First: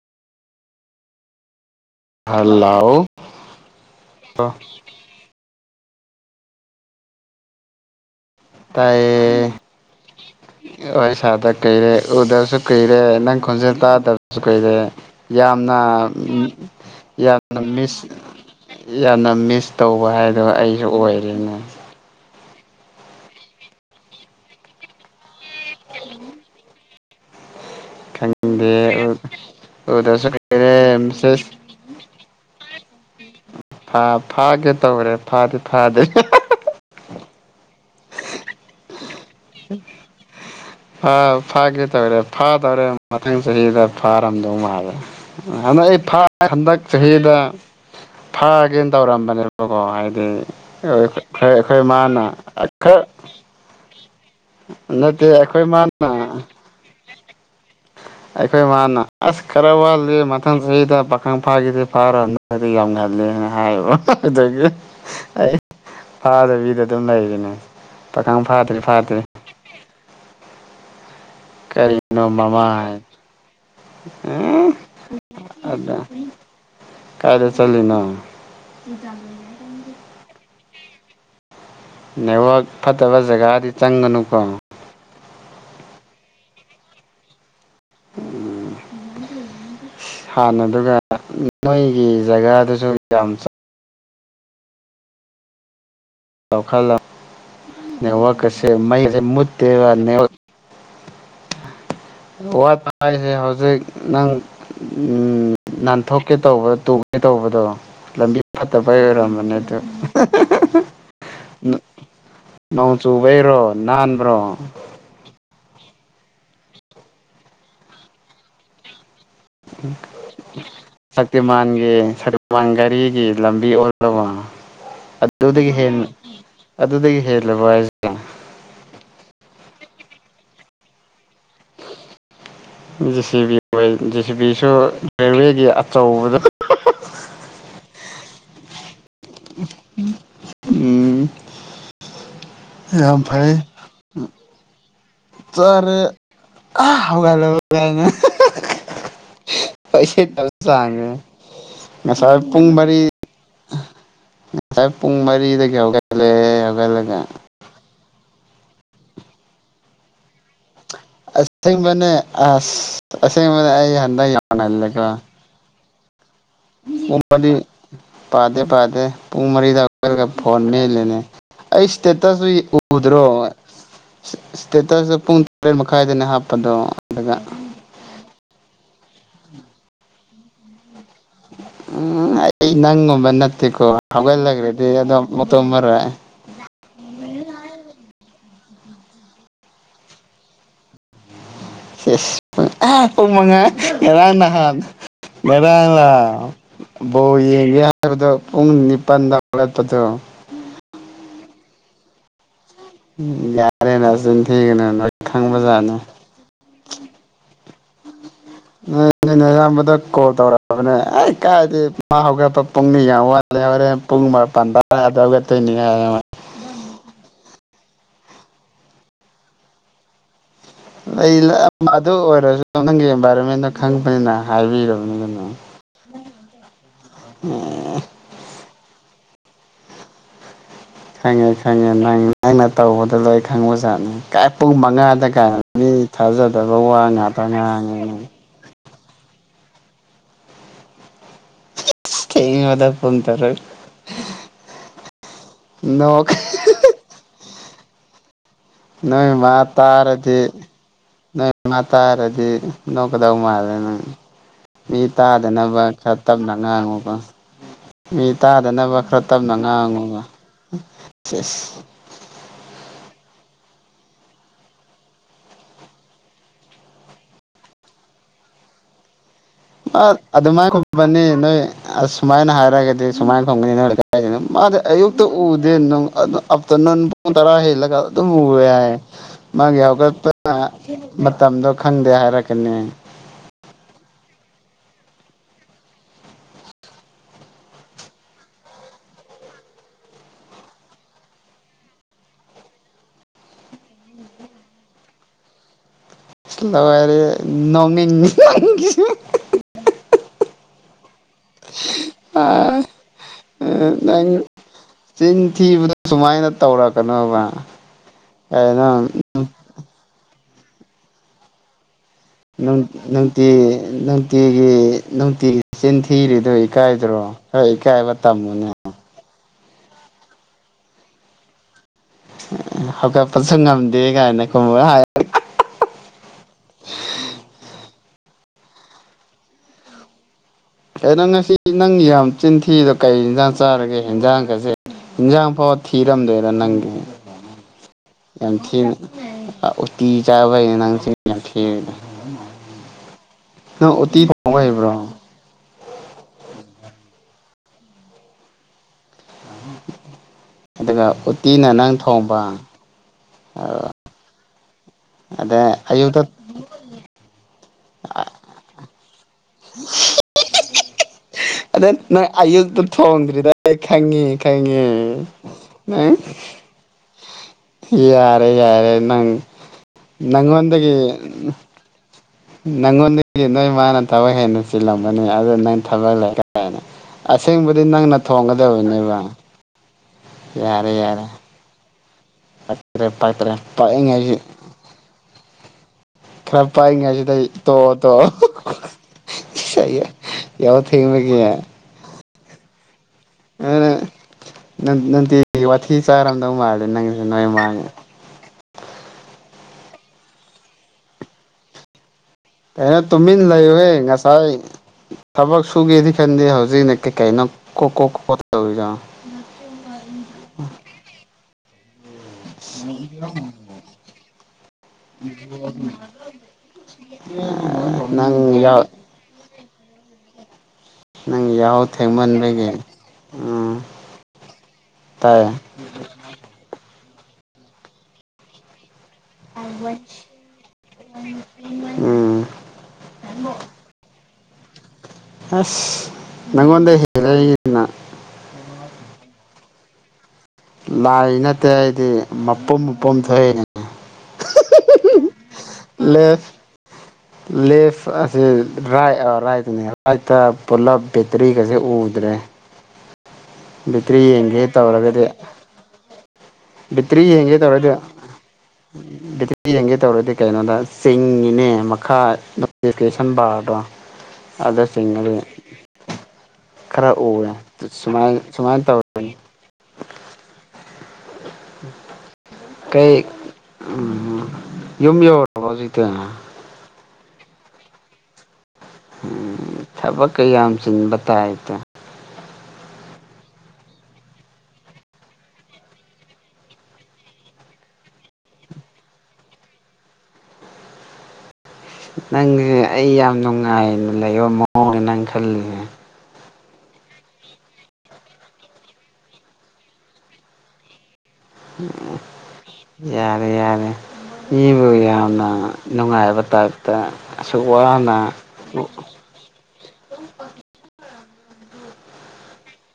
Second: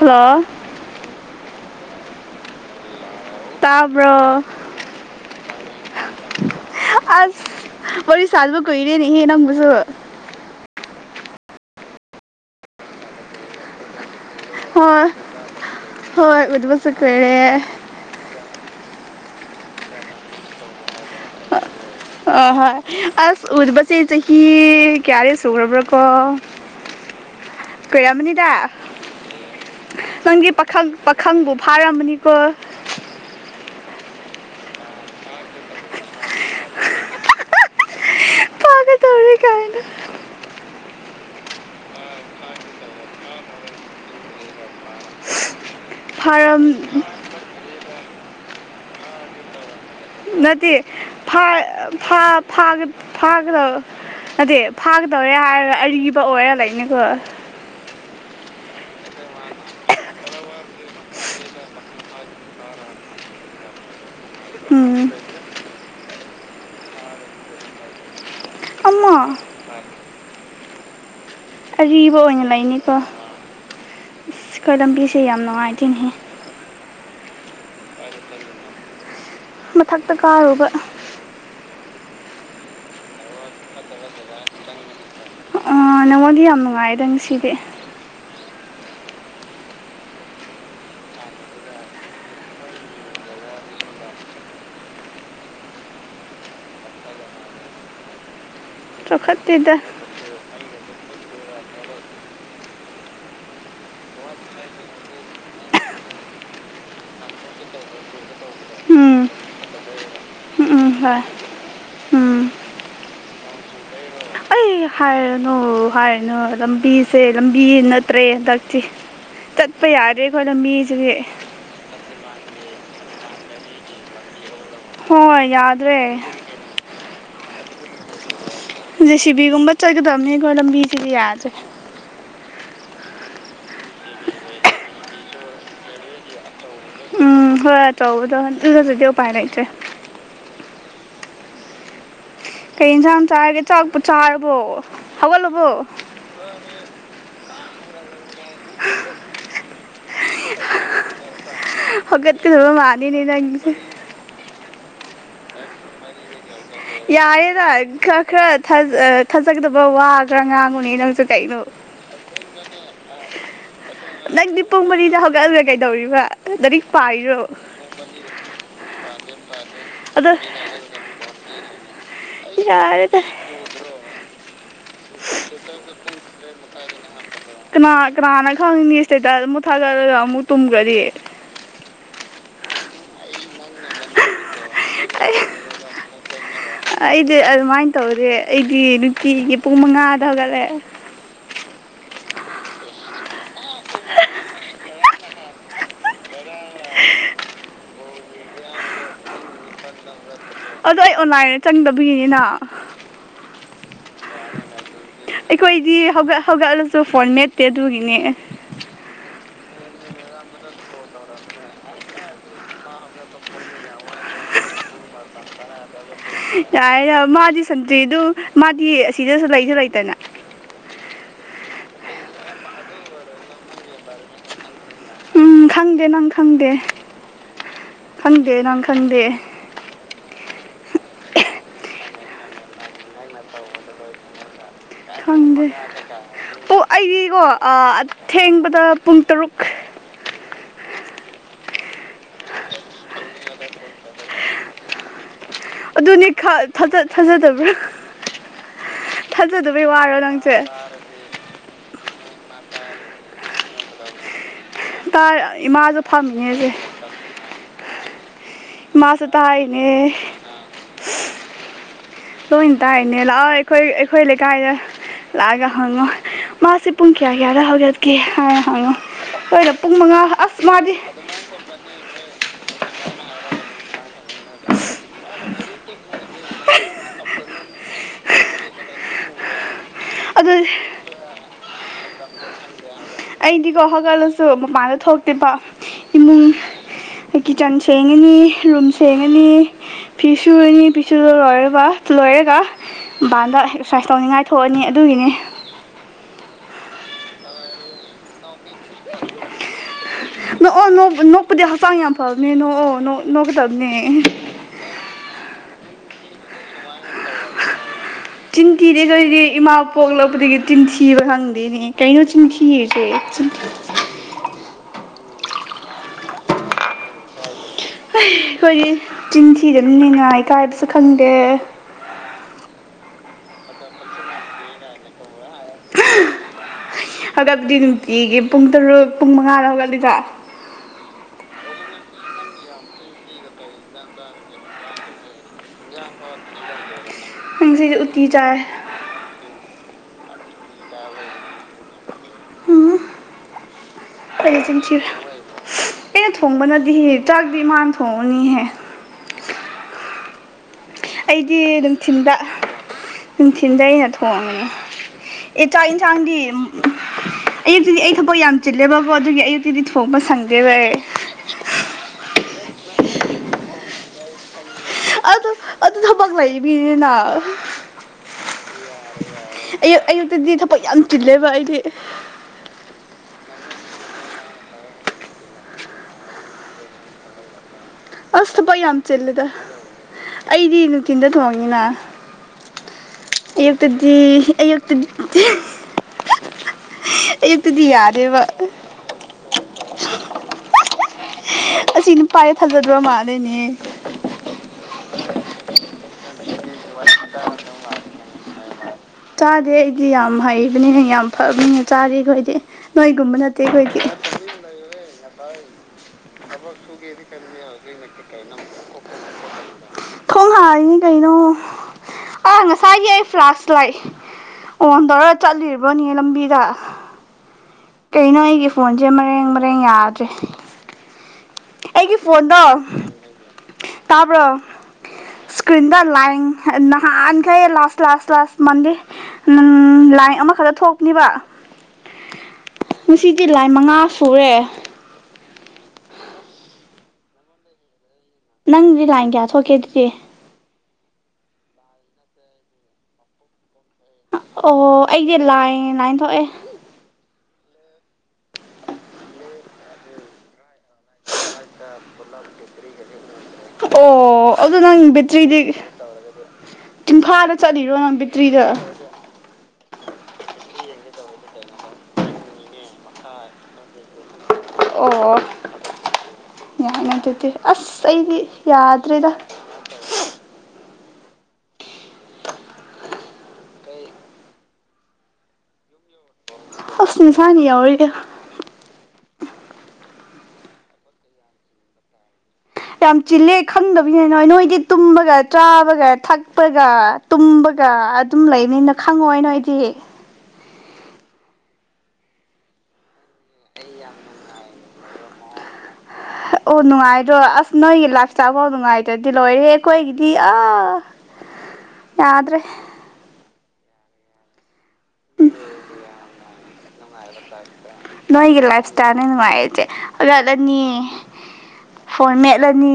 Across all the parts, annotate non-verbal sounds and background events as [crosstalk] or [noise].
Hello hello ꯇꯥꯕ꯭ꯔꯣ ꯑꯁ ꯋꯥꯔꯤ ꯁꯗꯕꯥ ꯀꯔꯦꯅ‌ꯦꯍ‌ꯦ ꯅꯪꯕꯨꯁꯨ ꯋꯔꯤ ꯁꯗꯥ ꯀꯨꯏꯔ‌ꯦ ꯎꯗꯕꯁꯨ ꯀꯨꯏꯔꯦ ꯅꯪ ꯈꯣꯟꯖꯦꯜ ꯇꯥꯗꯕ ꯁꯨ ꯀꯨꯏꯔꯦ ꯍꯣꯏ ꯌꯥꯝꯅ ꯍꯣꯏ ꯎꯗꯕꯁꯨ ꯌꯥꯝꯅ ꯀꯨꯏꯔꯦ ꯃꯤꯁ ꯌꯥꯝꯅ ꯃꯤꯁ ꯇꯧꯕ ꯍꯥꯏꯗꯣ ꯑꯩꯁꯨ ꯑꯣꯏꯔꯦꯅꯦ ꯍꯣꯢ ꯍꯣꯏ ꯑꯁ ꯎꯕꯁꯤ ꯆꯥꯍꯤ ꯀꯌꯥꯗꯤ ꯁꯨꯒ꯭ꯔꯕ ꯀꯣ ꯀꯣꯏꯔꯝꯃꯅꯤꯗ ꯈꯪꯗꯦ ꯎꯗꯕꯁꯨ ꯅꯪꯒꯤ ꯄꯥꯈꯪ ꯀꯨꯏꯔꯦ ꯃꯦꯁꯦꯁ ꯄꯥꯈꯪꯕꯨ ꯐꯥꯔꯝꯃꯅꯤꯀꯣ ꯐꯥꯒꯦ ꯇꯧꯔꯦ ꯐꯥꯗꯤ ꯐꯥꯗ꯭ꯔꯤ ꯐꯥꯒꯗꯧꯔꯦ ꯀꯥꯏꯅ ꯎꯝ [inaudible] ꯥ ꯐꯥꯒꯦ ꯇꯧꯔꯦ ꯐꯥ ꯗꯧꯔꯦ ꯃꯊꯪ ꯆꯍꯤꯗ ꯐꯥꯔꯝꯗꯧ ꯃꯥꯜꯂꯦ ꯍꯟꯗꯛ ꯑꯩꯥ ꯐꯥꯔꯝ ꯍꯟꯗꯛ ꯆꯍꯤꯗ ꯐꯥꯒꯦꯅ ꯇꯧꯔꯝꯕꯅꯦ ꯀꯣ ꯍꯥꯏꯗꯤ ꯅꯠꯇꯦ ꯐꯥ ꯑꯩꯈꯣꯏ ꯃꯥꯅ ꯈꯔ ꯍꯥꯏꯗꯤ ꯅꯠꯇꯦ ꯐꯥꯒꯗꯧꯔꯦ ꯑꯩꯈꯣꯏ ꯍꯥꯏꯔꯒ ꯃꯥꯅ ꯑꯔꯤꯕ ꯑꯣꯏꯔ ꯂꯩꯅꯤꯀꯣ ꯑꯩꯈꯣꯏ ꯃꯥꯅ ꯑꯁ ꯈꯔ ꯋꯥꯠꯂꯤ ꯃꯊꯪ ꯆꯍꯤꯗ ꯄꯥꯈꯪ ꯐꯥꯒꯦꯗꯤ ꯐꯥꯔꯣ ꯈꯔꯗꯤ ꯌꯥꯝ ꯉꯜꯂꯦꯅ ꯍꯥꯏꯌꯦꯕ ꯑꯗꯨ ꯎꯝ ꯑꯩ ꯐꯥꯗꯕꯤꯗ ꯑꯗꯨꯝ ꯂꯩꯔꯤꯅꯦ ꯄꯥꯈꯪ ꯐꯥꯗ꯭ꯔꯤ ꯑꯃ ꯐꯥꯗ꯭ꯔꯤ ꯑꯔꯤꯕ ꯀꯔꯤꯅꯣ ꯑꯣꯏꯅ ꯃꯃꯥꯏ ꯂꯩꯅꯤꯀꯣ ꯁꯤ ꯑꯝ ꯈꯣꯏ ꯂꯝꯕꯤꯁꯦ ꯌꯥꯝ ꯑꯗꯥ ꯅꯨꯡꯉꯥꯏꯇꯦꯅꯦꯍꯦ ꯀꯥꯏꯗ ꯆꯠꯂꯤꯅꯣ ꯃꯊꯛꯇ ꯀꯥꯔꯨꯕ ꯅꯦꯠꯋꯥꯛ ꯐꯠꯇꯕ ꯖꯒꯥꯗꯤ ꯆꯪꯒꯅꯨꯀꯣ ꯅꯦꯠꯋꯥꯛ ꯌꯥꯝ ꯅꯨꯡꯉꯥꯏꯌꯦꯗ ꯉꯁꯤꯗꯤ ꯎꯝ [inaudible] ꯍꯥꯟꯅ ꯑꯗꯨꯒ ꯅꯣꯏꯒꯤ ꯖꯒꯥꯗꯨꯁꯨ ꯌꯥꯝ ꯅꯦꯠꯋꯥꯛꯒꯁꯦ ꯃꯩꯁꯦ ꯆꯥꯎꯈꯠꯇꯦꯗ ꯃꯨꯠꯇꯦꯕ [unintelligible] ꯍꯧꯖꯤꯛ ꯍꯧꯖꯤꯛ ꯅꯪ ꯎꯝ ꯅꯥꯟꯊꯣꯛꯀꯦ ꯇꯧꯕꯗꯣ ꯇꯨꯀꯦ ꯇꯧꯕꯗꯣ ꯂꯝꯕꯤ ꯐꯠꯇꯕꯩ ꯎꯝ ꯑꯣꯏꯔꯝꯒꯅꯦ ꯑꯗꯨ ꯎꯝ ꯎꯝ ꯍꯣꯏ ꯎꯝ ꯅꯣꯡ ꯆꯨꯕꯩꯔꯣ ꯅꯥꯟꯕ꯭ꯔꯣ ꯍꯥꯏꯔꯅꯣ ꯍꯥꯏꯔꯅꯣ ꯂꯝꯕꯤꯁꯦ ꯂꯝꯕꯤ ꯅꯠꯇ꯭ꯔꯦ ꯍꯟꯗꯛꯇꯤ ꯇꯠꯄ ꯌꯥꯔꯦꯀꯣ ꯂꯝꯕꯤꯁꯤꯗꯤ ꯃꯥꯟꯒꯤ ꯍꯥꯢꯔꯛ ꯋꯥꯟ ꯒꯥꯔꯤꯒꯤ ꯂꯝꯕꯤ ꯑꯣꯜꯂꯕ ꯍꯣꯏ ꯑꯗꯨꯗꯒꯤ ꯌꯥꯗ꯭ꯔꯦ ꯍꯦꯟꯅ ꯑꯗꯨꯗꯒꯤ ꯍꯦꯜꯂꯦꯕ ꯍꯥꯏꯁꯦ ꯁꯤꯕꯤꯒꯨꯝꯕ ꯆꯠꯒꯗꯕꯅꯤ ꯀ ꯂꯝꯕꯤꯗꯤ ꯌꯥꯗ꯭ꯔꯦ ꯖꯦ ꯁꯤ ꯕꯤ ꯑꯣꯏ ꯖꯤ ꯁꯤ ꯕꯤꯁꯨ ꯔꯦꯜꯋꯦꯒꯤ ꯑꯆꯧꯕꯗꯣ [unintelligible] ꯎꯝ ꯍꯣꯏ ꯆꯥꯎꯧꯕꯗꯣ ꯑꯗꯨꯁꯨꯗꯤ ꯎꯄꯥꯏ ꯂꯩꯇ꯭ꯔꯦ ꯎꯝ ꯀꯩ ꯌꯥꯝ ꯌꯦꯟꯁꯥꯡ ꯐꯩ ꯆꯥꯔꯒꯦ ꯆꯥꯛꯄꯨ ꯆꯥꯔꯕꯣ ꯍꯧꯒꯠꯂꯕꯣ ꯆꯥꯔꯦ ꯗꯧꯒꯠꯂꯒ [unintelligible] ꯄꯩꯁꯦ ꯇ ꯆꯥꯡꯉꯦ [unintelligible] ꯍꯧꯒꯠꯀꯗꯕ ꯃꯥꯗꯦꯅꯦ ꯅꯪꯁꯦ ꯉꯁꯥꯏ ꯄꯨꯡ ꯃꯔꯤꯗꯒꯤ ꯍꯧꯒꯠꯂꯦ ꯍꯧꯒꯠꯂꯒ ꯌꯥꯔꯦꯗ ꯈꯔ ꯈꯔ ꯊꯥꯖꯒꯗꯕ ꯋꯥ ꯈꯔ ꯉꯥꯡꯉꯨꯅꯦ ꯀꯩꯅꯣ ꯑꯁꯦꯡꯕꯅꯦ ꯑꯁ ꯑꯁꯦꯡꯕꯅꯦ ꯑꯩ ꯍꯟꯗꯛ ꯌꯥꯝ ꯅꯪꯗꯤ ꯄꯨꯡ ꯉꯜꯂꯦꯀꯣ ꯃꯔꯤꯗ ꯍꯧꯒꯠꯂꯒ ꯀꯩꯗꯧꯔꯤꯕ ꯂꯥꯏꯔꯤꯛ ꯄꯨꯡ ꯄꯥꯔꯤꯔꯣ ꯃꯔꯤ ꯄꯥꯗꯦ ꯄꯥꯗꯦ ꯄꯨꯡ ꯃꯔꯤꯗ ꯍꯧꯒꯠꯂꯒ ꯑꯗꯣ ꯐꯣꯟ ꯃꯦꯠꯂꯤꯅꯦ ꯑꯩ ꯏꯁꯇꯦꯠꯇꯥꯁ ꯗꯨ ꯌꯥꯔꯦꯗ ꯎꯗ꯭ꯔꯣ ꯏꯁꯇꯦꯇꯁꯇ ꯄꯨꯡ ꯇꯔꯦꯠ ꯃꯈꯥꯏꯗꯅꯦ ꯍꯥꯞꯄꯗꯣ ꯑꯗꯨꯒ ꯀꯅꯥ ꯀꯅꯥꯅ ꯈꯪꯅꯤ ꯏꯁꯇꯦꯇꯁ ꯃꯨꯊꯠꯂꯒ ꯑꯃꯨꯛ ꯇꯨꯝꯈꯔꯗꯤ ꯎꯝ ꯑꯩ ꯅꯪꯒꯨꯝꯕ ꯅꯠꯇꯦꯀꯣ ꯍꯧꯒꯠꯂꯈ꯭ꯔꯗꯤ ꯑꯗꯨꯝ ꯃꯇꯣꯝ ꯇꯨꯝꯃꯔꯣꯏ ꯑꯩꯗꯤ ꯑꯗꯨꯃꯥꯏꯅ ꯇꯧꯗꯦ ꯑꯩꯗꯤ ꯅꯨꯡꯇꯤꯒꯤ ꯄꯨꯡ ꯃꯉꯥꯗ ꯍꯧꯒꯠꯂꯦ ꯁꯤꯁ ꯄꯨꯡ ꯃꯉꯥ ꯉꯔꯥꯡ ꯅꯍꯥꯟ [unintelligible] ꯕꯣꯜ ꯌꯦꯡꯒꯦ ꯍꯥꯏꯕꯗꯣ ꯄꯨꯡ ꯅꯤꯄꯥꯜꯗ ꯍꯧꯒꯠꯄꯗꯣ ꯑꯗꯣ ꯑꯩ ꯑꯣꯟꯂꯥꯏꯟꯗ ꯆꯪꯗꯕꯤꯒꯤꯅꯤꯅ ꯎꯝ ꯌꯥꯔꯦ ꯅꯆꯤꯟ ꯊꯤꯒꯅꯨ ꯈꯪꯕꯖꯥꯠꯅꯤ ꯑꯩꯈꯣꯏꯗꯤ ꯍꯧꯒꯠ ꯍꯧꯒꯠꯂꯁꯨ ꯐꯣꯟ ꯃꯦꯠꯇꯦ ꯑꯗꯨꯒꯤꯅꯦ ꯅꯣꯏ ꯅꯌꯥꯝꯕꯗ ꯀꯣꯜ ꯇꯧꯔꯛꯑꯕꯅꯦ ꯑꯩ ꯀꯥꯏꯗꯤ ꯃꯥ ꯍꯧꯒꯠꯄ ꯄꯨꯡꯗꯤ ꯌꯥꯝ ꯋꯥꯠ ꯍꯧꯔꯦꯟ ꯄꯨꯡ ꯃꯥꯄꯟ ꯇꯔꯥꯗ ꯍꯧꯒꯠꯇꯣꯏꯅꯤ ꯍꯥꯏꯌꯦ ꯃꯥ ꯌꯥꯔꯦ ꯃꯥꯗꯤ ꯁꯟꯗꯦꯗꯨ ꯃꯥꯗꯤ ꯑꯁꯤꯗꯁꯨ ꯂꯩꯁꯨ ꯂꯩꯇꯅ ꯂꯩ ꯑꯗꯨ ꯑꯣꯏꯔꯁꯨ ꯅꯪꯒꯤ ꯑꯦꯟꯚꯥꯏꯔꯣꯟꯃꯦꯟꯗꯣ ꯈꯪꯕꯅꯤꯅ ꯍꯥꯏꯕꯤꯔꯕꯅꯤ ꯑꯗꯨꯝꯅ ꯎꯝ ꯈꯪꯗꯦ ꯅꯪ ꯈꯪꯗꯦ ꯈꯪꯗꯦ ꯅꯪ ꯈꯪꯗꯦ ꯈꯪꯉꯦ ꯈꯪꯉꯦ ꯅꯪ ꯅꯪꯅ ꯇꯧꯕꯗꯣ ꯂꯣꯏ ꯈꯪꯕꯖꯥꯠꯅꯤ ꯀꯥꯏ ꯄꯨꯡ ꯃꯉꯥꯗꯒ ꯈꯪꯗꯦ [unintelligible] ꯊꯥꯖꯗꯕ ꯋꯥ ꯉꯥꯛꯇ ꯔꯥꯡꯉꯦꯅ ꯊꯦꯡꯕꯗ ꯄꯨꯡ ꯇꯔꯨꯛ ꯊꯦꯡꯕꯗ ꯄꯨꯡ ꯇꯔꯨꯛ ꯅꯣꯛ ꯑꯗꯨꯅꯦ ꯈ ꯊꯥ ꯊꯥꯖꯗꯕ꯭ꯔꯥ ꯅꯣꯏ ꯃꯥ ꯊꯥꯖꯗꯕꯩ ꯋꯥꯔꯣ ꯇꯥꯔꯗꯤ ꯅꯪꯁꯦ ꯅꯣꯏ ꯃꯅꯥ ꯇꯥꯔꯗꯤ ꯅꯣꯛꯀꯗꯧ ꯃꯥꯜꯂꯦ ꯅꯪ ꯃꯤ ꯇꯥꯗꯅꯕ ꯏꯃꯥꯁꯨ ꯈꯔ ꯇꯞꯅ ꯐꯝꯃꯤꯅꯦꯁꯦ ꯉꯥꯡꯉꯨꯀꯣ ꯃꯤ ꯇꯥꯗꯅꯕ ꯏꯃꯥꯁꯨ ꯈꯔ ꯇꯞꯅ ꯇꯥꯔꯤꯅꯦ ꯉꯥꯡꯉꯨꯕ ꯁꯦꯁ ꯂꯣꯏꯅ ꯇꯥꯏꯅꯦ ꯂꯥꯛꯑꯣ ꯑꯩꯈꯣꯏ ꯑꯩꯈꯣꯏ ꯂꯩꯀꯥꯏꯗ ꯂꯥꯛꯑꯒ ꯍꯪꯉꯣ ꯃꯥꯁꯤ ꯄꯨꯡ ꯀꯌꯥ ꯀꯌꯥꯗ ꯍꯧꯒꯠꯀꯦ ꯍꯥꯏꯅ ꯍꯪꯉꯣ ꯂꯣꯏꯅ ꯄꯨꯡ ꯑꯠ ꯃꯉꯥ ꯑꯁ ꯑꯗꯨꯃꯥꯏ ꯃꯥꯗꯤ ꯈꯨꯝꯕꯅꯤ ꯅꯣꯏ ꯑꯁ ꯁꯨꯃꯥꯏꯅ ꯍꯥꯏꯔꯒꯗꯤ ꯁꯨꯃꯥꯏꯅ ꯈꯨꯝꯒꯅꯤ ꯅꯣꯏ ꯂꯩꯀꯥꯏꯗ ꯃꯥꯗꯤ ꯑꯌꯨꯛꯇ ꯎꯗꯦ ꯅꯣꯏ ꯑꯗꯨ ꯑꯞꯇꯔꯅꯨꯟ ꯄꯨꯡ ꯇꯔꯥ ꯍꯦꯜꯂꯒ ꯑꯗꯨꯝ ꯎꯋꯦ ꯍꯥꯏꯌꯦ ꯃꯥꯒꯤ ꯑꯗꯨ ꯍꯧꯒꯠꯄꯅ ꯃꯇꯝꯗꯣ ꯈꯪꯗꯦ ꯍꯥꯏꯔꯛꯀꯅꯤ ꯑꯩꯗꯤꯀꯣ ꯍꯧꯒꯠꯂꯁꯨ ꯃꯄꯥꯟꯗ ꯊꯣꯛꯇꯦꯕ ꯏꯃꯨꯡ ꯑꯩ ꯀꯤꯠꯆꯟ ꯁꯦꯡꯉꯅꯤ ꯔꯨꯝ ꯁꯦꯡꯉꯅꯤ ꯐꯤ ꯁꯨꯔꯅꯤ ꯐꯤꯁꯨꯕ ꯂꯣꯏꯔꯕ ꯂꯣꯏꯔꯒ ꯃꯄꯥꯜꯗ ꯑꯦꯛꯁꯔꯁꯥꯏꯁ ꯇꯧꯅꯤꯡꯉꯥꯏ ꯊꯣꯛꯑꯅꯤ ꯑꯗꯨꯒꯤꯅꯤ ꯂꯋꯥꯏꯔꯦ [unintelligible] ꯅꯣꯛꯑꯣ ꯅꯣꯛ ꯅꯣꯛꯄꯗꯤ ꯍꯛꯆꯥꯡ ꯌꯥꯝ ꯐꯕꯅꯦ ꯅꯣꯛꯑꯣ ꯅꯣꯛꯀꯗꯕꯅꯦ ꯅꯪ ꯆꯤꯟ ꯊꯤꯕꯗꯣ ꯁꯨꯃꯥꯏꯅ ꯇꯧꯔꯛꯀꯅꯣꯕ ꯆꯤꯟ ꯊꯤꯗꯦ ꯀꯩꯅꯣ ꯑꯩꯈꯣꯏꯗꯤ ꯏꯃꯥ ꯄꯣꯛꯂꯛꯄꯗꯒꯤ ꯆꯤꯟꯊꯤꯕ ꯈꯪꯗꯦꯅꯦ ꯀꯩꯅꯣ ꯅꯨꯡ ꯆꯤꯟꯊꯤꯔꯤꯁꯦ ꯅꯨꯡꯇꯤ ꯑꯩꯈꯣꯏꯗꯤ ꯅꯨꯡꯇꯤꯒꯤ ꯅꯨꯡꯇꯤꯒꯤ ꯆꯤꯟꯊꯤꯔꯤꯗꯣ ꯏꯀꯥꯏꯗ꯭ꯔꯣ ꯈꯔ ꯏꯀꯥꯏꯕ ꯇꯝꯃꯨꯅꯦ ꯑꯩꯈꯣꯏꯗꯤ ꯆꯤꯟꯊꯤꯗꯕꯅꯤꯅ ꯏꯀꯥꯏꯕꯁꯨ ꯈꯪꯗꯦ ꯑ ꯍꯧꯒꯄꯠꯁꯨ ꯉꯝꯗꯦ ꯀꯥꯏꯅ ꯀꯨꯝꯕ ꯍꯥꯏ ꯍꯧꯒꯠꯄꯗꯤ ꯅꯨꯡꯇꯤꯒꯤ ꯄꯨꯡ ꯇꯔꯨꯛ ꯄꯨꯡ ꯃꯉꯥꯗ ꯍꯧꯒꯠꯂꯤꯗ ꯀꯩꯅꯪ ꯉꯁꯤ ꯅꯪ ꯌꯥꯝ ꯆꯤꯟꯊꯤꯗꯣ ꯀꯩ ꯌꯦꯟꯖꯥꯡ ꯆꯥꯔꯒꯦ ꯌꯦꯟꯖꯥꯡꯒꯁꯦ ꯏꯟꯁꯥꯡ ꯐꯥꯎꯕ ꯊꯤꯔꯝꯗꯣꯏꯔ ꯅꯪꯒꯤ ꯉꯁꯤꯗꯤ ꯎꯇꯤ ꯌꯥꯝ ꯆꯥꯏ ꯊꯤꯅ ꯑ ꯎꯇꯤ ꯆꯥꯕꯩꯅꯤ ꯅꯪ ꯆꯤꯟ ꯌꯥꯝ ꯊꯤꯔꯤꯗꯣ ꯅꯪ ꯎꯇꯤ [unintelligible] ꯊꯣꯡꯕ ꯍꯩꯕ꯭ꯔꯣ ꯑꯩꯅ ꯊꯣꯡꯕꯅꯗꯤ ꯆꯥꯛꯇꯤ ꯏꯃꯥꯅ ꯊꯣꯡꯉꯅꯤꯍꯦ ꯑꯗꯨꯒ ꯑꯩꯗꯤ ꯎꯇꯤꯅ ꯅꯪ ꯅꯨꯡꯊꯤꯟꯗ ꯊꯣꯡꯕ ꯍꯣꯡꯒꯅꯤ ꯑꯦ ꯑꯗꯩ ꯆꯥꯛ ꯑꯌꯨꯛꯇ ꯌꯦꯟꯁꯥꯡꯗꯤ ꯑꯌꯨꯛꯇꯨꯗꯤ ꯑꯩ ꯊꯕꯛ ꯌꯥꯝ ꯆꯤꯂꯦꯕꯀꯣ ꯑꯗꯨꯒꯤ ꯑꯌꯨꯛꯇꯨꯗꯤ ꯊꯣꯡꯕ ꯁꯪꯗꯦꯕ ꯑꯗꯨ ꯅꯪ ꯑꯌꯨꯛꯇ ꯊꯣꯡꯗ꯭ꯔꯤꯗꯣ ꯑꯩ ꯈꯪꯉꯤ ꯈꯪꯉꯦ ꯑꯗꯨ ꯑꯗꯨ ꯊꯕꯛ ꯂꯩꯕꯒꯤꯅꯤꯅ ꯌꯥꯔꯦ ꯌꯥꯔꯦ ꯅꯪ ꯑꯌꯨꯛ ꯑꯌꯨꯛꯇꯗꯤ ꯊꯕꯛ ꯌꯥꯝ ꯆꯤꯜꯂꯦꯕ ꯑꯩꯗꯤ ꯅꯪꯉꯣꯟꯗꯒꯤꯗꯤ ꯅꯣꯏ ꯃꯥꯅ ꯊꯕꯛ ꯍꯦꯟꯅ ꯆꯤꯜꯂꯝꯕꯅꯤ ꯑꯗꯨ ꯅꯪ ꯊꯕꯛ ꯂꯩ ꯑꯁꯦꯡꯕꯗꯤ ꯅꯪꯅ ꯑꯁ ꯊꯕꯛ ꯌꯥꯝ ꯊꯣꯡꯒꯗꯕꯅꯦꯕ ꯆꯤꯜꯂꯦꯗ ꯑꯩꯗꯤ ꯌꯥꯔꯦ ꯌꯥꯔꯦ ꯅꯨꯡꯊꯤꯟꯗ ꯊꯣꯡꯉꯤꯅ ꯄꯛꯇ꯭ꯔꯦ ꯄꯛꯇ꯭ꯔꯦ ꯄꯛꯏ ꯑꯌꯨꯛꯇꯗꯤ ꯉꯩꯁꯨ [unintelligible] ꯈꯔ ꯄꯛ ꯏꯉꯩ ꯁꯤꯗ ꯑꯩ ꯇꯣ ꯑꯌꯨꯛꯇꯗꯤ ꯇꯣ ꯌꯥꯗꯦꯕ ꯑꯁ ꯑꯩ ꯌꯥꯍꯧ ꯊꯦꯡꯕꯒꯤ ꯑꯁꯤ ꯅꯨꯄꯥꯥꯖꯦ ꯊꯥꯖꯗ꯭ꯔ ꯃꯥꯂꯦꯅꯦ ꯅꯪ ꯅꯡꯗꯤ ꯋꯥꯊꯤ ꯆꯥꯔꯝꯗꯧ ꯃꯥꯜꯗꯦ ꯅꯪꯒꯤꯁꯨ ꯅꯣꯏ ꯃꯥꯡꯉꯦ ꯆꯥꯗꯦ ꯑꯩꯗꯤ ꯌꯥꯝ ꯍꯩꯕꯅꯤꯅ ꯌꯥꯝ ꯐꯕꯅꯤꯅ ꯆꯥꯗꯦ ꯈꯣꯏꯗꯤ ꯀꯩꯅꯣ ꯇꯨꯃꯤꯟ ꯂꯩꯌꯨꯍꯦ ꯉꯁꯥꯏ ꯊꯕꯛ ꯁꯨꯒꯦꯗꯤ ꯈꯟꯗꯦ ꯍꯧꯖꯤꯛ ꯖꯤꯛꯅ ꯀꯩ ꯀꯩ ꯀꯩꯅꯣ ꯀꯣ ꯀꯣ ꯇꯧꯔꯤꯗꯣ ꯊꯣꯡ ꯍꯥꯥꯡꯉꯤꯅꯤ ꯀꯩꯅꯣ ꯑ ꯉꯁꯥꯏꯒꯤ ꯑꯩ ꯐ꯭ꯂꯥꯁ ꯂꯥꯏꯠ ꯑꯣꯟ ꯇꯧꯔ ꯆꯠꯂꯤꯔꯤꯕꯅꯤ ꯂꯝꯕꯤꯗ ꯀꯩꯅꯣ ꯅꯪ ꯑꯩꯒꯤ ꯌꯥꯎ ꯐꯣꯟꯁꯦ ꯖꯦ ꯃꯔꯦꯡ ꯃꯔꯦꯡ ꯌꯥꯗ꯭ꯔꯦ ꯅꯪ ꯌꯥꯍꯧ ꯑꯩꯒꯤ ꯐꯣꯟꯗꯣ ꯊꯦꯡꯃꯟꯕꯒꯤ ꯎꯝ ꯇꯥꯕ꯭ꯔꯣ ꯇꯥꯏ ꯏꯁꯀ꯭ꯔꯤꯟꯗ ꯂꯥꯏ ꯅꯍꯥꯟꯈꯩꯌꯦ ꯂꯥꯁ ꯂꯥꯁ ꯂꯥꯁ ꯃꯟꯗꯤ ꯎꯝ ꯉꯁꯤꯗꯤ ꯂꯥꯏꯟ ꯃꯉꯥ ꯁꯨꯔꯦ ꯑꯁ ꯅꯪꯉꯣꯟꯗꯩ [unintelligible] ꯅ ꯅꯪꯗꯤ ꯂꯥꯏꯟ ꯀꯌꯥ ꯊꯣꯛꯀꯦ ꯑꯗꯨꯗꯤ ꯂꯥꯏꯟ ꯅꯠꯇꯦ ꯑꯩꯗꯤ ꯃꯄꯨꯝ ꯃꯄꯨꯝ ꯊꯣꯛꯏꯅꯦ ꯑꯣ ꯑꯩꯗꯤ ꯂꯥꯏꯟ ꯂꯥꯏꯟ ꯊꯣꯛꯑꯦ ꯂꯦꯐ ꯂꯦꯐ ꯑꯁꯦ ꯔꯥꯏꯠ ꯔꯥꯏꯠꯇꯅꯦ ꯔꯥꯏꯠꯇ ꯄꯨꯂꯞ ꯕꯦꯇ꯭ꯔꯤꯒꯁꯦ ꯎꯗ꯭ꯔꯦ ꯕꯦꯛꯇ꯭ꯔꯤ ꯑꯣ ꯌꯦꯡꯒꯦ ꯑꯗꯨ ꯅꯪ ꯇꯧꯔꯒꯗꯤ ꯕꯦꯇ꯭ꯔꯤꯗꯤ ꯕꯦꯇ꯭ꯔꯤ ꯏꯝꯐꯥꯜꯗ ꯌꯦꯡꯒꯦ ꯇꯧꯔꯗꯤ ꯆꯠꯂꯤꯔꯣ ꯅꯪ ꯕꯦꯇ꯭ꯔꯤꯗ ꯌꯦꯡꯒꯦ ꯇꯧꯔꯗꯤ ꯀꯩꯅꯣꯗ ꯆꯤꯡꯉꯤꯅꯦ ꯃꯈꯥ ꯅꯣꯇꯐꯤꯀꯦꯁꯟ ꯕꯥꯔꯗꯣ ꯑꯗ ꯆꯤꯡꯉꯗꯤ ꯑꯣ ꯈꯔ ꯌꯥꯏꯅ ꯑꯗꯨꯗꯤ ꯎꯔꯦ ꯑꯁ ꯁꯨꯃꯥꯏ ꯑꯩꯗꯤ ꯁꯨꯃꯥꯏꯅ ꯇꯧ ꯌꯥꯗ꯭ꯔꯦꯗ ꯀꯩ ꯎꯝ ꯌꯨꯝ ꯌꯧꯔꯕꯣ ꯍꯧꯖꯤꯛꯇꯤ ꯑꯁ ꯉꯁꯥꯏꯅ ꯌꯧꯔꯦꯗ ꯎꯝ ꯊꯕꯛ ꯀ ꯌꯥꯝ ꯆꯤꯟꯕ ꯇꯥꯏꯞꯇ ꯌꯥꯝ ꯆꯤꯜꯂꯦ ꯈꯪꯗꯕꯅꯤ ꯅꯣꯏ ꯅꯣꯏꯗꯤ ꯇꯨꯝꯕꯒ ꯆꯥꯕꯒ ꯊꯛꯄꯒ ꯇꯨꯝꯕꯒ ꯑꯗꯨꯝ ꯂꯩꯅꯤꯅ ꯈꯪꯉꯣꯏ ꯅꯣꯏꯗꯤ ꯅꯪꯁꯦ ꯑꯩ ꯌꯥꯝ ꯅꯨꯡꯉꯥꯏꯅ ꯂꯩꯌꯣ ꯃꯑꯣꯡꯅꯦ ꯅꯪ ꯈꯜꯂꯤꯖꯦ [inaudible] ꯑꯣ ꯅꯨꯡꯉꯥꯏꯗꯣ ꯑꯁ ꯅꯣꯏꯒꯤ ꯂꯥꯏꯞ ꯏꯁꯇꯥꯏꯜꯐꯥꯎ ꯅꯨꯡꯉꯥꯏꯇ꯭ꯔꯗꯤ ꯂꯣꯏꯔꯦ ꯑꯩꯈꯣꯏꯒꯤꯗꯤ ꯑ ꯌꯥꯔꯦ ꯌꯥꯔꯦ ꯏꯕꯨ ꯌꯥ ꯌꯥꯝꯅ ꯅꯨꯡꯉꯥꯏꯕ ꯇꯥꯏꯞꯇ ꯑꯁꯨꯛ ꯋꯥꯅ ꯅꯪ ꯅꯨꯡꯉꯥꯏꯔꯤꯁꯦ ꯍꯧꯒꯠꯂꯅꯤ ꯐꯣꯟ ꯃꯦꯠꯂꯅꯤ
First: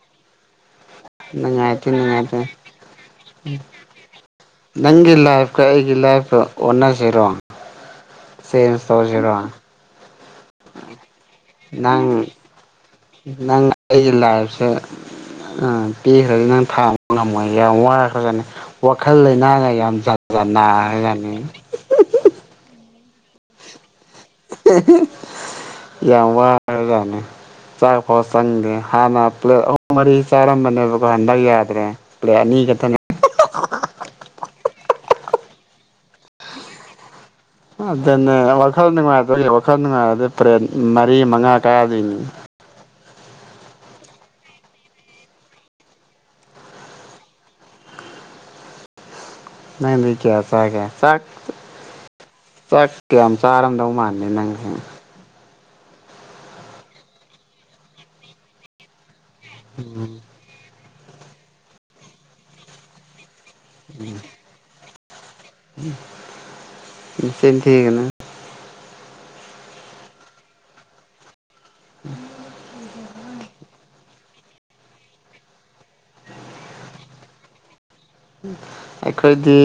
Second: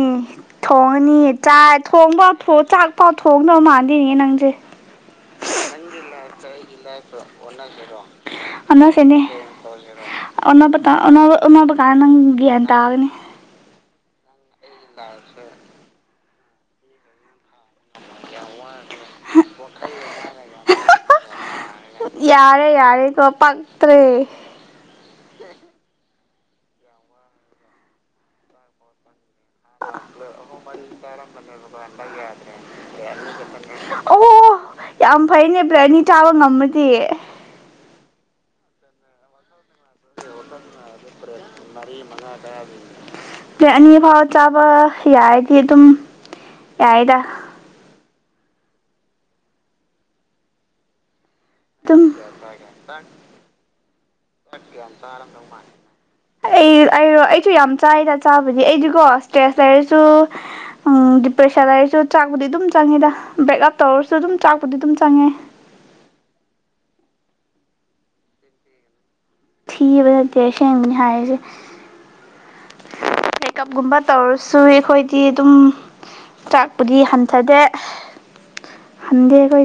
ꯊꯣꯡꯉꯅꯤ ꯆꯥꯏ ꯅꯨꯡꯉꯥꯏꯇꯦ ꯊꯣꯡꯐꯥꯎ ꯅꯨꯡꯉꯥꯏꯇꯦ ꯊꫭꯡ ꯆꯥꯛꯐꯥꯎ ꯊꯣꯡꯗꯧ ꯃꯥꯟꯗꯦꯅꯦ ꯅꯪꯁꯦ ꯅꯪꯒꯤ ꯂꯥꯏꯐꯀꯥ ꯑꯩꯒꯤ ꯂꯥꯏꯐꯀꯥ ꯂꯥꯏꯐꯀꯥ ꯑꫭꯟꯅꯈꯔꯗꫭ ꯆꯦꯟꯖ ꯑꯣꯟꯅꯁꯤꯅꯦ ꯇꯧꯁꯤꯔꯣ ꯑꫭꯟꯅꯕꯗꯥ ꯑꫭꯟꯅꯕ ꯑꫭꯟꯅꯕ ꯀꯥꯟ ꯅꯪ ꯒ꯭ꯌꯥꯟ ꯇꯥꯒꯅꯤ꯫ ꯅꯪ ꯑꯩꯒꯤ ꯂꯥꯏꯐꯁꯦ ꯑ ꯄꯤꯈ꯭ꯔꯥ ꯅꯪ ꯊꯥꯕ ꯉꯝꯃꯣꯏ ꯌꯥꯝ ꯋꯥ ꯐꯖꯅꯥ ꯋꯥꯈꯜ ꯂꯩꯅꯥꯒ ꯌꯥꯝ ꯖꯥꯠ ꯖꯥꯠ ꯅꯈꯔꯥ ꯖꯥꯠꯅꯤ ꯌꯥꯔꯦ ꯌꯥꯔꯦ ꯀꯣ ꯄꯥꯛꯇ꯭ꯔꯦ꯫ ꯌꯥꯝ ꯋꯥꯔꯥꯕ ꯖꯥꯠꯅꯤ ꯆꯥꯛ ꯐꯥꯎ ꯆꯪꯗꯦ ꯍꯥꯟꯅ ꯄ꯭ꯂꯦꯠ ꯑꯍꯨꯝ ꯃꯔꯤ ꯆꯥꯔꯝꯕꯅꯦꯕꯀꫭ ꯍꯟꯗꯥꯛ ꯌꯥꯗ꯭ꯔꯦ ꯄ꯭ꯂꯦꯠ ꯑꯅꯤꯒꯇꯥꯅꯦ ꯑꯣ ꯌꯥꯝ ꯐꯩꯅꯦ ꯄ꯭ꯂꯦꯠ ꯑꯅꯤ ꯆꯥꯕ ꯉꯝꯃꯥꯗꯤ ꯑꯥ ꯗꯅꯦ ꯋꯥꯈꯜ ꯅꯨꯡꯉꯥꯏꯇ꯭ꯔꯥꯗꯤ ꯋꯥꯈꯜ ꯅꯨꯡꯉꯥꯏꯔꯗꯤ ꯄ꯭ꯂꯦꯠ ꯃꯔꯤ ꯃꯉꯥ ꯀꯥꯗꯣꯏꯅꯤ꯫ ꯄ꯭ꯂꯦꯠ ꯑꯅꯤ ꯐꯥꯎ ꯆꯥꯕ ꯌꯥꯔꯗꯤ ꯑꯗꯨꯝ ꯌꯥꯏꯗ ꯅꯪꯗꯤ ꯀꯌꯥ ꯆꯥꯒꯦ ꯆꯥꯛ ꯆ ꯑꯗꯨꯝ ꯆꯥꯛ ꯀꯌꯥꯝ ꯆꯥꯔꯝꯗꯧ ꯃꯥꯟ ꯗꯦ ꯅꯪꯗꯤ ꯆꯥꯔꯝꯗꯧ ꯃꯥꯟꯗꯦ ꯅꯪꯗꯤ ꯑꯩ ꯑꯩꯔꯣ ꯑꯩꯁꯨ ꯌꯥꯝ ꯆꯥꯏꯗ ꯆꯥꯕꯗꯤ ꯑꯩꯗꯤꯀꯣ ꯁ꯭ꯇ꯭ꯔꯦꯁ ꯂꯩꯔꯁꯨ ꯗꯤꯄ꯭ꯔꯦꯁꯟ ꯂꯩꯔꯁꯨ ꯆꯥꯛꯕꯨꯗꯤ ꯑꯗꯨꯝ ꯆꯪꯉꯤꯗ ꯕ꯭ꯔꯦꯛꯑꯞ ꯇꯧꯔꯁꯨ ꯑꯗꯨꯝ ꯆꯥꯛꯄꯨꯗꯤ ꯑꯗꯨꯝ ꯆꯪꯉꯦ꯫ ꯅꯆꯤꯟ ꯊꯤꯒꯅꯨ ꯊꯤꯕ ꯅꯠꯇꯦ ꯑꯁꯦꯡꯕꯅꯤ ꯍꯥꯏꯁꯦ ꯎꯝ꯫ ꯃꯦꯀꯞꯒꯨꯝꯕ ꯇꯧꯔꯁꯨ ꯑꯩꯈꯣꯏꯗꯤ ꯑꯗꯨꯝ ꯆꯥꯛꯄꯨꯗꯤ ꯍꯟꯊꯥꯗꯦ ꯎꯝ ꯑꯩꯈꯣꯏꯗꯤ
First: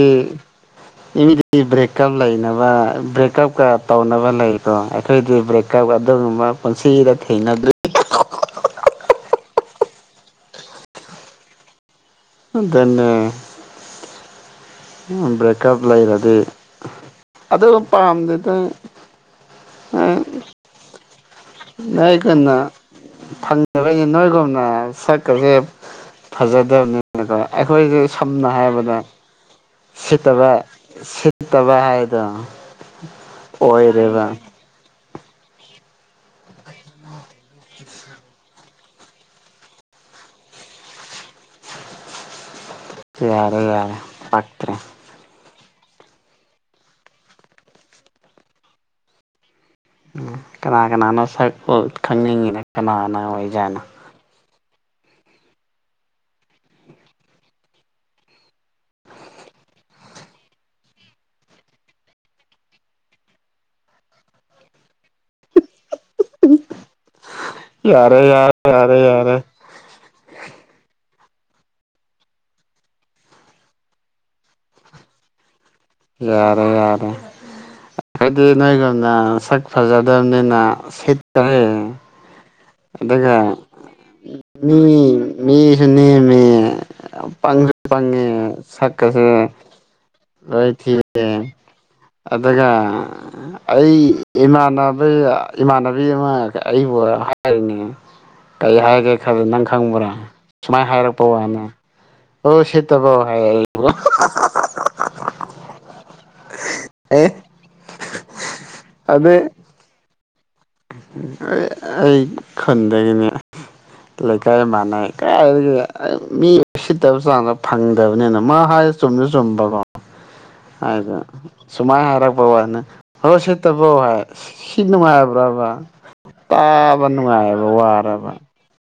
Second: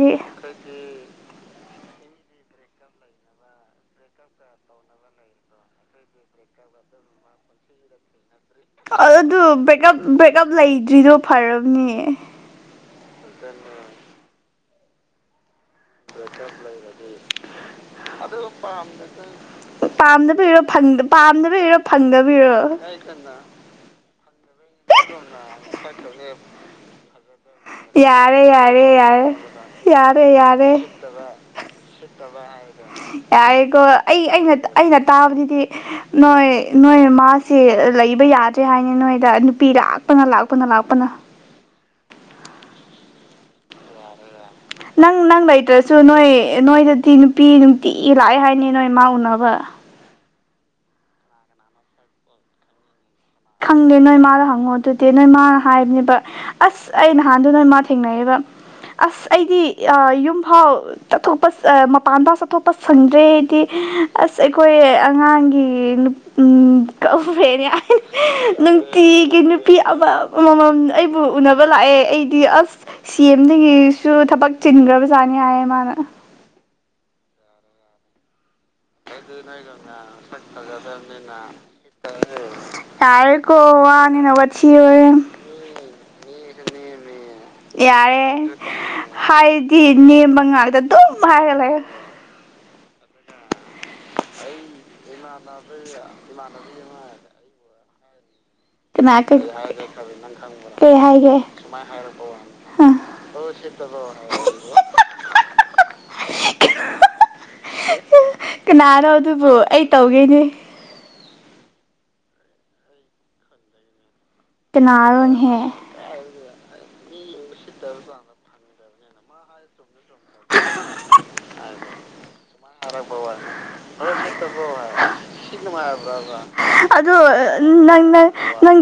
ꯗꯤ ꯏꯃꯤꯗꯤꯗꯤ ꯕ꯭ꯔꯦꯛꯀꯞ ꯂꯩꯅꯕ ꯕ꯭ꯔꯦꯛꯀꯞꯀ ꯇꯧꯅꯕ ꯂꯩꯀꯣ ꯑꯩꯈꯣꯏꯗꯤ ꯕ꯭ꯔꯦꯛꯀꯞ ꯑꯗꯨꯒꯨꯝꯕ ꯄꯨꯟꯁꯤꯗ ꯊꯦꯡꯅꯗ꯭ꯔꯤ [inaudible] ꯑꯗꯨ ꯕ꯭ꯔꯦꯛꯑꯞ ꯕ꯭ꯔꯦꯛꯑꯞ ꯂꯩꯗ꯭ꯔꯤꯗꯣ ꯐꯥꯔꯕꯅꯦ ꯑꯗꯨꯅꯦ ꯑꯗꯥ ꯑꯗꯥ ꯆꯠꯂꯒꯗꯤ ꯑꯗꯨ ꯑꯗꯨ ꯄꯥꯝꯗꯦꯗ ꯄꯥꯝꯗꯗꯅ ꯄꯥꯝꯗꯕꯩꯔꯣ ꯐꯪꯗ ꯄꯥꯝꯗꯕꯩꯔꯣ ꯐꯪꯗꯕꯩꯔꯣ ꯑꯩꯅ ꯅꯣꯏꯒꯨꯝ ꯑꯥ ꯁꯛꯀꯁꯦ ꯐꯖꯗꯕꯅꯤꯅ ꯀꫭ ꯑꯩꯈꯣꯏꯁꯦ ꯌꯥꯔꯦ ꯁꯝꯅ ꯌꯥꯔꯦ ꯍꯥꯏꯔꯕꯗ ꯌꯥꯔꯦ ꯌꯥꯔꯦ ꯁꯤꯠꯇꯕ ꯌꯥꯔꯦ ꯁꯤꯠꯇꯕ ꯍꯥꯏꯗꯣ ꯌꯥꯔꯦꯀꯣ ꯑꯩ ꯑꯣꯏꯔꯦꯕ ꯑꯩꯅ ꯇꯥ ꯑꯩꯅ ꯇꯥꯕꯗꯗꯤ ꯅꯣꯏ ꯅꯣꯏ ꯃꯥꯁꯦ ꯂꯩꯕ ꯌꯥꯗ꯭ꯔꯦ ꯍꯥꯏꯅꯦ ꯅꯣꯏꯗ ꯅꯨꯞ ꯄꯤ ꯂꯥꯛꯄꯅ ꯂꯥꯛꯄꯅ ꯂꯥꯛꯄꯅ ꯌꯥꯔꯦ ꯌꯥꯔꯦ ꯄꯥꯛꯇ꯭ꯔꯦ ꯅꯪ ꯅꯪ ꯂꯩꯇ꯭ꯔꯁꯨ ꯅꯣꯏ ꯅꯣꯏꯗꯗꯤ ꯅꯨꯄꯤ ꯅꯨꯡꯇꯤꯒꯤ ꯂꯥꯛꯑꯦ ꯍꯥꯏꯅꯤ ꯅꯣꯏ ꯃꯥ ꯎꯅꯕ ꯑꫭ ꯀꯅꯥ ꯀꯅꯥꯅꯣ ꯁꯛ ꯑꫭ ꯈꯪꯅꯤꯡꯉꯤꯅ ꯀꯅꯥꯅ ꯑꯣꯏ ꯈꯪꯗꯦ ꯅꯣꯏ ꯃꯥꯗ ꯍꯪꯉꯣ ꯑꯗꯨ ꯗꯦ ꯅꯣꯏꯃꯥꯅ ꯍꯥꯏꯕꯅꯦꯕ ꯑꯁ ꯑꯩ ꯅꯍꯥꯟꯗꯣ ꯅꯣꯏꯃꯥ ꯊꯦꯡꯅꯩꯑꯦꯕ ꯑꯁ ꯑꯩꯗꯤ ꯌꯨꯝꯐꯥꯎ꯫ ꯆꯠꯊꯣꯛꯄ ꯃꯄꯥꯟꯗ ꯆꯠꯊꯣꯛꯄ ꯁꯪꯗ꯭ꯔꯦ ꯑꯩꯏꯗꯤ ꯑꯁ ꯑꯩꯈꯣꯏ ꯉꯥꯡꯒꯤ ꯎꯝ ꯀ ꯐꯦꯔ ꯌꯥꯔꯦ ꯌꯥꯔꯦ ꯌꯥꯔꯦ ꯅꯨꯡꯇꯤꯒꯤ ꯌꯥꯔꯦ ꯅꯨꯞ ꯄꯤ ꯑꯃ ꯑꯃꯃꯝ ꯑꯩꯕꯨ ꯎꯅꯕ ꯂꯥꯛꯑꯦ ꯑꯩꯗꯤ ꯑꯁ ꯁꯤ ꯑꯦꯝꯗꯒꯤꯁꯨ ꯊꯕꯛ ꯆꯤꯟꯈ꯭ꯔꯕꯖꯥꯅꯤ ꯍꯥꯏꯌꯦ ꯃꯥꯅ꯫ ꯌꯥꯔꯦ ꯌꯥꯔꯦ ꯑꯩꯈꯩꯗꯤꯅꯥꯒ ꯁꯛ ꯐꯖꯗꯕꯅꯤꯅ ꯁꯤꯠꯇꯔꯦ꯫ ꯑꯗꯨꯒ ꯌꯥꯔꯦꯀꯣ ꯋꯥꯅꯤꯅ ꯋꯥꯊꯤ ꯃꯤ ꯋꯥꯔꯦꯝ ꯃꯤꯁꯨ ꯅꯦꯝꯃꯦ ꯄꯥꯡꯁꯨ ꯄꯥꯡꯉꯦ ꯌꯥꯔꯦ ꯁꯥꯛ ꯀꯁꯦ ꯍꯥꯏꯗꯤ ꯅꯦꯝꯕ ꯂꯣꯏ ꯉꯥꯛꯇ ꯑꯗꯨꯝ ꯊꯤꯔꯦ ꯍꯥꯏꯔ ꯂꯩꯌꯣ ꯑꯗꯨꯒ ꯑꯩ ꯏꯃꯥꯟꯅꯕ [unintelligible] ꯏꯃꯥꯟꯅꯕꯤ ꯑꯃ ꯑꯩꯕꯨ ꯍꯥꯏꯔꯤꯅꯦ ꯀꯔꯤ ꯍꯥꯏꯒꯦ ꯀꯅꯥ ꯀꯩ ꯈꯥꯜ ꯅꯪ ꯈꯪꯕ꯭ꯔꯥ ꯁꯨꯃꯥꯏꯅ ꯀꯩ ꯍꯥꯏꯔꯛꯄ ꯍꯥꯏꯒꯦ ꯋꯥꯅꯦ꯫ ꯑꯣ ꯁꯤ ꯑ ꯇꯕꯣ ꯍꯥꯏ ꯑꯦ ꯀꯅꯥꯅꯣ ꯑꯗꯩ ꯑꯗꯨꯕꯨ ꯑꯩ ꯇꯧꯒꯦꯅꯦ ꯑꯩ ꯈꯨꯟꯗꯒꯤꯅꯦ ꯂꯩꯀꯥꯏ ꯃꯥꯟꯅꯩ ꯀꯅꯥꯔꯣꯅꯦꯍꯦ ꯀꯥꯏꯗꯒꯤ ꯃꯤ ꯁꯤꯠꯇꯕ ꯆꯥꯡꯗꯣ ꯐꯪꯗꯕꯅꯤꯅ ꯃꯥ ꯍꯥꯏ ꯆꯨꯝꯁꯨ ꯆꯨꯝꯕ ꯀꯣ ꯍꯥꯏꯗꯤ ꯁꯨꯃꯥꯏꯅ ꯍꯥꯏꯔꯛ ꯕꯥꯕꯅ ꯍꯣ ꯁꯤꯇꯕꯧ ꯍꯥꯏ ꯁꯤ ꯅꯨꯡꯉꯥꯏꯕ꯭ꯔꯕ ꯅꯨꯡꯉꯥꯏꯕꯔꯕ ꯇꯥꯕ ꯑꯗꯣ ꯅꯨꯡꯉꯥꯏꯕ ꯅꯪ ꯅꯪ ꯋꯥꯔꯕ ꯅꯪ